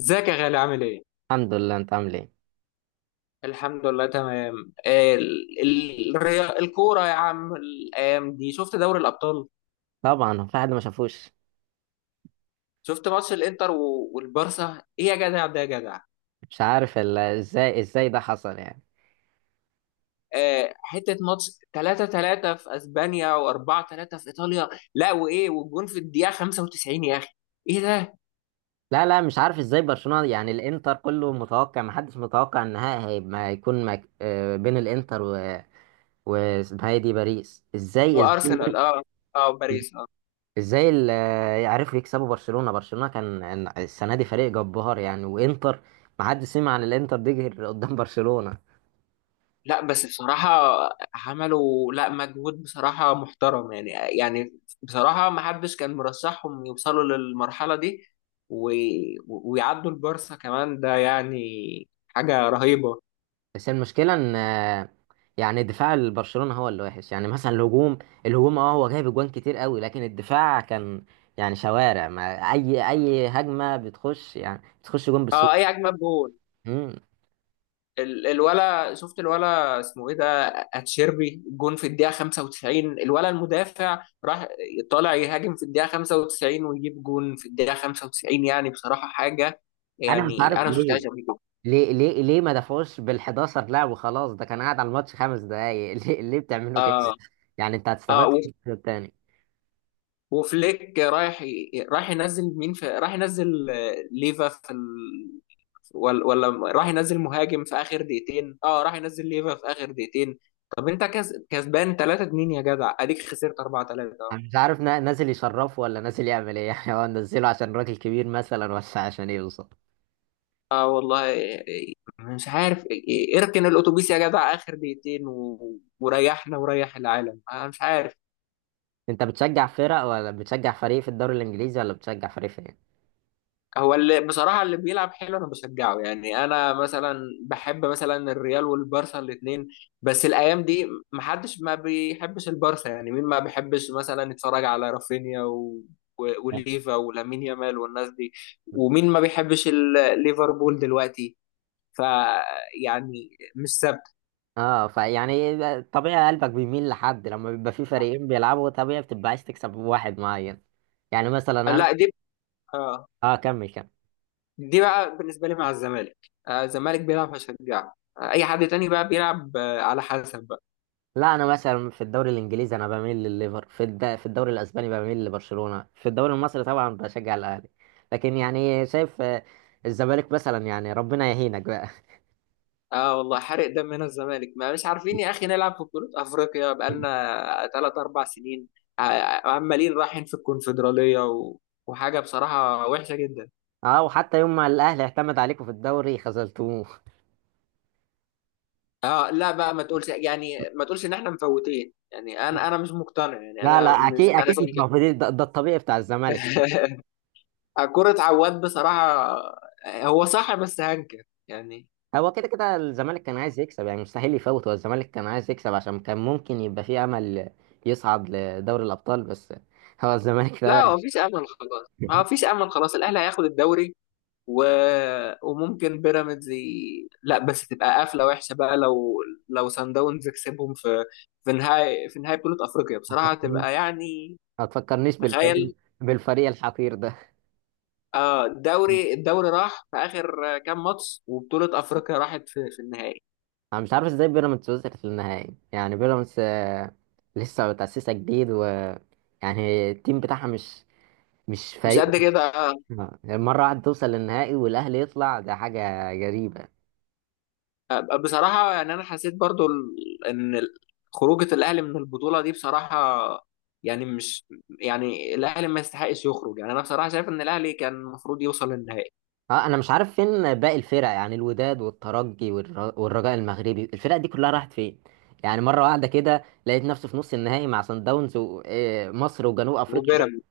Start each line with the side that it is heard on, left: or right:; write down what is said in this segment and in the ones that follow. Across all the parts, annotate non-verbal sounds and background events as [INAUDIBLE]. left: ازيك يا غالي، عامل ايه؟
right: الحمد لله، انت عامل ايه؟
left: الحمد لله، تمام. الكورة يا عم، الأيام دي شفت دوري الأبطال؟
right: طبعا، هو في حد ما شافوش؟
left: شفت ماتش الإنتر والبارسا؟ ايه يا جدع، ده يا جدع؟
right: مش عارف ازاي ده حصل يعني.
left: حتة ماتش 3-3 في أسبانيا، و4-3 في إيطاليا. لا، وإيه والجون في الدقيقة 95 يا أخي؟ ايه ده؟
right: لا، لا، مش عارف ازاي برشلونة. يعني الانتر كله متوقع، ما حدش متوقع النهائي ما يكون بين الانتر و واسمها ايه دي، باريس، ازاي.
left: وأرسنال، اه. اه، باريس.
right: ازاي يعرفوا يكسبوا برشلونة. برشلونة كان السنة دي فريق جبار يعني، وانتر ما حدش سمع عن الانتر دي غير قدام برشلونة.
left: لا، بس بصراحة عملوا لا مجهود بصراحة محترم، يعني. يعني بصراحة ما حدش كان مرشحهم يوصلوا للمرحلة دي، و... ويعدوا البارسا كمان، ده يعني حاجة رهيبة.
right: بس المشكلة ان يعني دفاع برشلونة هو اللي وحش. يعني مثلا الهجوم، الهجوم هو جايب اجوان كتير قوي، لكن الدفاع كان يعني شوارع، ما اي هجمة بتخش، يعني بتخش جون
left: اه،
right: بالسوق.
left: اي اجمد جول.
right: مم.
left: الولا، شفت الولا اسمه ايه ده؟ اتشيربي جون في الدقيقة 95، الولا المدافع راح طالع يهاجم في الدقيقة 95، ويجيب جون في الدقيقة 95. يعني بصراحة حاجة،
right: انا مش
left: يعني
right: عارف
left: انا ما
right: ليه،
left: شفتهاش قبل كده.
right: ما دفعوش بال11 لاعب وخلاص؟ ده كان قاعد على الماتش 5 دقايق [LAUGHS] ليه بتعملوا كده؟
left: اه.
right: يعني انت
left: اه،
right: هتستفاد إيه من التاني؟
left: وفليك رايح رايح ينزل مين، في رايح ينزل ليفا في ولا راح ينزل مهاجم في اخر دقيقتين، اه، راح ينزل ليفا في اخر دقيقتين. طب انت كسبان 3 2 يا جدع، اديك خسرت 4 3، اه.
right: انا مش عارف، نازل يشرفه ولا نازل يعمل ايه؟ [LAUGHS] يعني هو نزله عشان راجل كبير مثلا ولا عشان ايه بالظبط؟
left: اه، والله إيه، مش عارف إيه، إيه، اركن الاتوبيس يا جدع اخر دقيقتين، وريحنا وريح العالم، انا مش عارف.
right: انت بتشجع فرق ولا بتشجع فريق في الدوري الانجليزي ولا بتشجع فريق فين؟
left: هو اللي بصراحة اللي بيلعب حلو أنا بشجعه، يعني. أنا مثلا بحب مثلا الريال والبارسا الاتنين، بس الأيام دي محدش ما بيحبش البارسا، يعني مين ما بيحبش مثلا يتفرج على رافينيا وليفا ولامين يامال والناس دي، ومين ما بيحبش ليفربول دلوقتي؟ ف يعني، مش ثابت.
right: اه، فيعني طبيعي قلبك بيميل لحد. لما بيبقى في فريقين بيلعبوا، طبيعي بتبقى عايز تكسب واحد معين. يعني مثلا انا،
left: لا دي آه
right: اه، كمل كمل.
left: دي بقى بالنسبة لي مع الزمالك. الزمالك بيلعب هشجعه، أي حد تاني بقى بيلعب على حسب.
right: لا، انا مثلا في الدوري الانجليزي انا بميل لليفر، في الدوري الاسباني بميل لبرشلونة، في الدوري المصري طبعا بشجع الاهلي. لكن يعني شايف، الزمالك مثلا، يعني ربنا يهينك بقى.
left: اه، والله حرق دمنا الزمالك، ما مش عارفين يا اخي نلعب في بطولة افريقيا
right: [LAUGHS]
left: بقالنا ثلاث اربع سنين. عمالين رايحين في الكونفدرالية وحاجة بصراحة وحشة جدا.
right: اه، وحتى يوم ما الاهلي اعتمد عليكم في الدوري خذلتوه.
left: اه، لا بقى، ما تقولش يعني، ما تقولش ان احنا مفوتين. يعني انا مش مقتنع، يعني
right: لا، لا،
left: انا
right: اكيد،
left: مش- انا
right: اكيد، مش
left: زعلان.
right: موجودين. ده الطبيعي بتاع الزمالك.
left: [LAUGHS] كرة عواد بصراحة، هو صح بس هنكر يعني.
right: هو كده كده الزمالك كان عايز يكسب. يعني مستحيل يفوت. هو الزمالك كان عايز يكسب عشان كان ممكن يبقى فيه امل يصعد لدوري الابطال بس. هو الزمالك [LAUGHS] ده.
left: لا، هو مفيش امل خلاص، ما هو مفيش امل خلاص، الاهلي هياخد الدوري. و... وممكن بيراميدز لا، بس تبقى قفله وحشه بقى لو، لو سان داونز كسبهم في نهائي بطوله افريقيا، بصراحه تبقى يعني،
right: ما تفكرنيش بالفريق
left: تخيل.
right: بالفريق الحقير ده.
left: اه، الدوري راح في اخر كام ماتش، وبطوله افريقيا راحت في النهائي.
right: انا مش عارف ازاي بيراميدز وصلت للنهائي. يعني بيراميدز، لسه متأسسة جديد، و يعني التيم بتاعها مش
left: مش
right: فريق.
left: قد كده.
right: مرة واحدة توصل للنهائي والاهلي يطلع، ده حاجة غريبة.
left: بصراحه يعني انا حسيت برضو خروجه الاهلي من البطوله دي، بصراحه، يعني مش يعني الاهلي ما يستحقش يخرج، يعني انا بصراحه شايف ان الاهلي كان المفروض يوصل للنهائي،
right: اه، انا مش عارف فين باقي الفرق. يعني الوداد والترجي والرجاء المغربي، الفرق دي كلها راحت فين؟ يعني مره واحده كده لقيت نفسي في نص النهائي مع صن داونز ومصر وجنوب افريقيا بس.
left: وبيراميدز.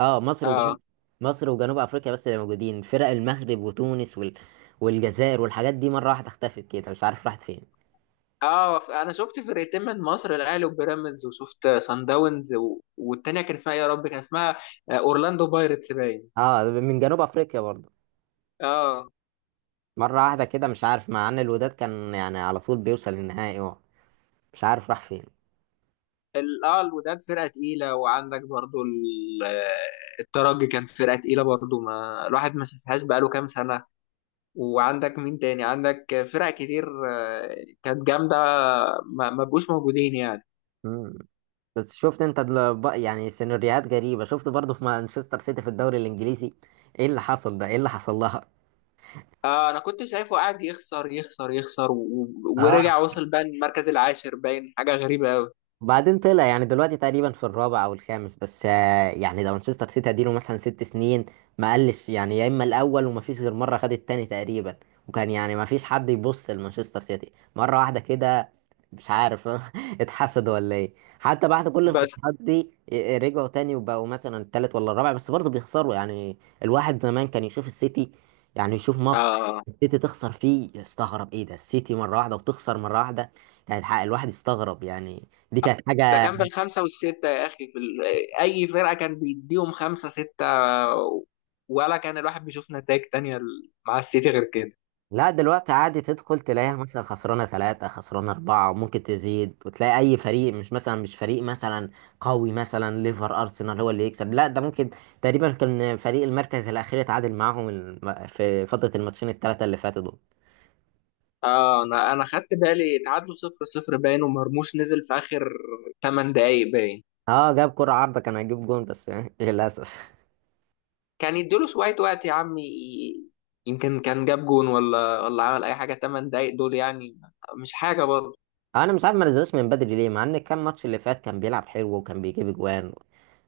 right: اه، مصر وجنوب،
left: اه.
right: مصر وجنوب افريقيا بس اللي موجودين. فرق المغرب وتونس والجزائر والحاجات دي مره واحده اختفت كده، مش عارف راحت فين.
left: اه، انا شفت فرقتين من مصر، الاهلي وبيراميدز، وشفت سان داونز والتانيه كان اسمها إيه يا رب، كان اسمها اورلاندو بايرتس باين.
right: اه، من جنوب افريقيا برضه.
left: اه.
right: مره واحده كده مش عارف، مع ان الوداد كان يعني على طول بيوصل للنهائي، اه، مش عارف راح فين.
left: اه، الوداد فرقه تقيله، وعندك برضو الترجي كان فرقه تقيله برضو، ما الواحد ما شافهاش بقاله كام سنه. وعندك مين تاني؟ عندك فرق كتير كانت جامده، ما بقوش موجودين يعني.
right: مم. بس شفت انت، يعني سيناريوهات غريبة. شفت برضه في مانشستر سيتي في الدوري الانجليزي؟ ايه اللي حصل ده؟ ايه اللي حصل لها؟
left: انا كنت شايفه قاعد يخسر يخسر يخسر
right: اه،
left: ورجع وصل بقى المركز العاشر باين، حاجه غريبه
right: وبعدين طلع، يعني دلوقتي تقريبا في الرابع او الخامس بس. يعني ده مانشستر سيتي اديله مثلا 6 سنين ما قلش يعني، يا اما الاول وما فيش غير مره خد التاني تقريبا. وكان يعني ما فيش حد يبص لمانشستر سيتي. مره واحده كده مش عارف [LAUGHS] اتحسد ولا ايه؟ حتى بعد كل
left: قوي.
right: الخسارات دي رجعوا تاني وبقوا مثلا التالت ولا الرابع، بس برضه بيخسروا يعني. الواحد زمان كان يشوف السيتي، يعني يشوف ماتش
left: اه،
right: السيتي تخسر فيه، يستغرب ايه ده السيتي مره واحده وتخسر مره واحده. كانت حق الواحد يستغرب يعني. دي كانت
left: ده
right: حاجة.
left: كان بالخمسة والستة يا أخي، في أي فرقة كان بيديهم خمسة ستة، ولا كان الواحد بيشوف نتائج تانية مع السيتي غير كده.
right: لا، دلوقتي عادي تدخل تلاقيها مثلا خسرانة 3، خسرانة 4، وممكن تزيد. وتلاقي أي فريق، مش مثلا مش فريق مثلا قوي، مثلا ليفر، أرسنال هو اللي يكسب، لا، ده ممكن تقريبا كان فريق المركز الأخير اتعادل معاهم، في فترة الماتشين الثلاثة اللي فاتوا دول.
left: اه، أنا خدت بالي تعادلوا 0-0 باين، ومرموش نزل في آخر 8 دقايق باين.
right: اه، جاب كرة عارضة، كان هيجيب جون بس [LAUGHS] للأسف.
left: كان يديله شوية وقت يا عم يمكن كان جاب جون، ولا عمل أي حاجة، 8 دقايق دول يعني، مش حاجة برضه.
right: أنا مش عارف ما نزلوش من بدري ليه، مع إن كان الماتش اللي فات كان بيلعب حلو وكان بيجيب أجوان.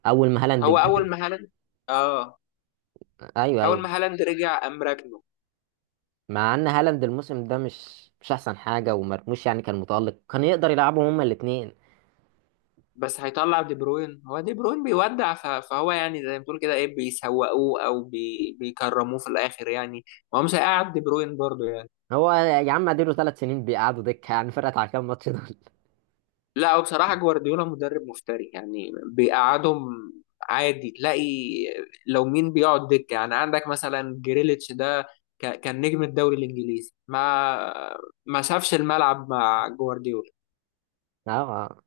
right: أول ما هالاند
left: هو أول ما هالاند اه،
right: أيوه،
left: أول
right: أيوه.
left: ما هالاند رجع قام راكنه.
right: مع ان هالاند الموسم ده مش احسن حاجه، ومرموش يعني كان متالق، كان يقدر يلعبهم هما الاثنين.
left: بس هيطلع دي بروين، هو دي بروين بيودع، فهو يعني زي ما بتقول كده، ايه، بيسوقوه او بيكرموه في الاخر يعني. هو مش هيقعد دي بروين برضه يعني.
right: هو يا عم اديله 3 سنين بيقعدوا دكه. يعني فرقت على كام ماتش دول [LAUGHS]
left: لا، هو بصراحة جوارديولا مدرب مفتري، يعني بيقعدهم. عادي تلاقي، لو مين بيقعد دكة؟ يعني عندك مثلا جريليتش ده كان نجم الدوري الانجليزي، ما شافش الملعب مع جوارديولا.
right: اه،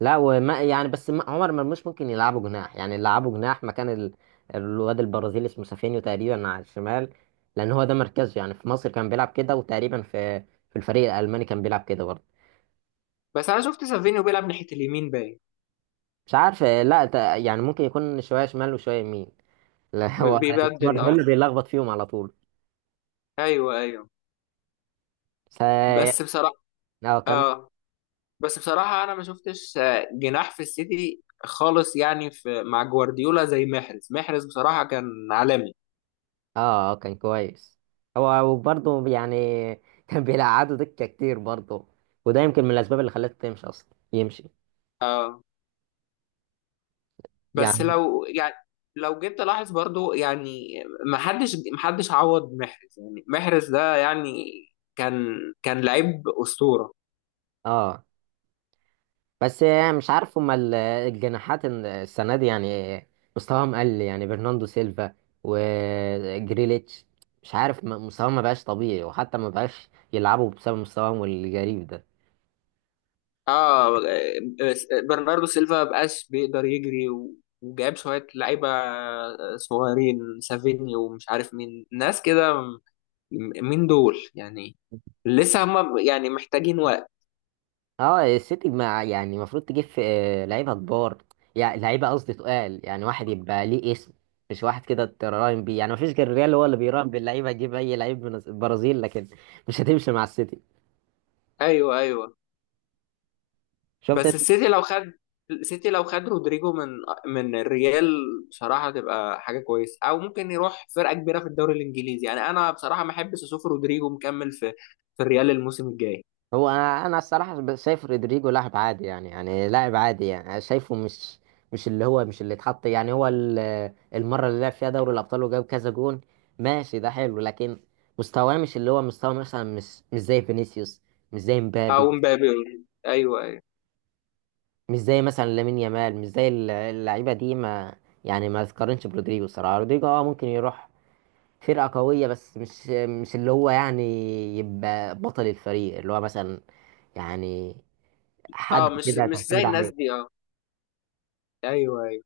right: لا وما يعني بس، عمر مرموش ممكن يلعبه جناح، يعني يلعبه جناح مكان الواد البرازيلي اسمه سافينيو تقريبا على الشمال. لان هو ده مركزه. يعني في مصر كان بيلعب كده، وتقريبا في في الفريق الالماني كان بيلعب كده برضه.
left: بس انا شفت سافينيو بيلعب ناحية اليمين باين.
right: مش عارف، لا، يعني ممكن يكون شويه شمال وشويه يمين. لا، هو [LAUGHS] الاسمر
left: بيبدل،
right: ده
left: اه.
right: اللي بيلخبط فيهم على طول.
left: ايوه ايوه.
right: ف
left: بس بصراحة،
right: اه، كان،
left: اه. بس بصراحة أنا ما شفتش جناح في السيتي خالص يعني، في مع جوارديولا زي محرز. محرز بصراحة كان عالمي.
right: اه، اه، كان كويس. هو وبرضه يعني [LAUGHS] كان بيلعبوا دكة كتير برضه. وده يمكن من الأسباب اللي خلته تمشي أصلا، يمشي.
left: آه، بس
right: يعني
left: لو يعني، لو جيت تلاحظ برضو يعني، ما حدش عوض محرز، يعني محرز ده يعني، كان كان لعيب أسطورة.
right: اه، بس يعني مش عارف هما الجناحات السنة دي يعني مستواهم قل يعني. برناندو سيلفا وجريليتش، مش عارف، مستواهم ما بقاش طبيعي، وحتى ما بقاش يلعبوا بسبب مستواهم الغريب ده.
left: اه. برناردو سيلفا مبقاش بيقدر يجري وجاب شوية لعيبة صغيرين، سافيني ومش عارف مين، ناس كده. مين دول يعني؟ لسه هم يعني محتاجين وقت.
right: اه، السيتي مع يعني المفروض تجيب في لعيبه كبار. يعني لعيبه قصدي تقال، يعني واحد يبقى ليه اسم، مش واحد كده تراهن بيه. يعني مفيش غير الريال هو اللي بيراهن باللعيبه، يجيب اي لعيب من البرازيل، لكن مش هتمشي مع السيتي.
left: ايوه ايوه.
right: شفت
left: بس
right: انت؟
left: السيتي لو خد السيتي لو خد رودريجو من الريال، بصراحه تبقى حاجه كويسه، او ممكن يروح فرقه كبيره في الدوري الانجليزي، يعني انا بصراحه ما احبش اشوف رودريجو مكمل في الريال الموسم الجاي،
right: هو، انا الصراحه شايف رودريجو لاعب عادي، يعني لاعب عادي، يعني شايفه مش اللي هو، مش اللي اتحط يعني، هو المره اللي لعب فيها دوري الابطال وجاب كذا جون، ماشي، ده حلو، لكن مستواه مش اللي هو مستوى مثلا، مش زي فينيسيوس، مش زي
left: او
right: مبابي،
left: مبابي. ايوه ايوه.
right: مش زي مثلا لامين يامال، مش زي اللعيبه دي، ما يعني، ما تقارنش برودريجو. الصراحه رودريجو اه ممكن يروح فرقه قويه، بس مش اللي هو يعني يبقى بطل الفريق اللي هو مثلا، يعني، حد
left: اه، مش
right: كده
left: مش زي
right: تعتمد عليه.
left: الناس دي، اه. ايوه ايوه.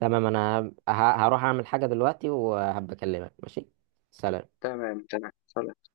right: تمام، انا هروح اعمل حاجه دلوقتي وهبقى اكلمك، ماشي. سلام.
left: تمام تمام خلاص.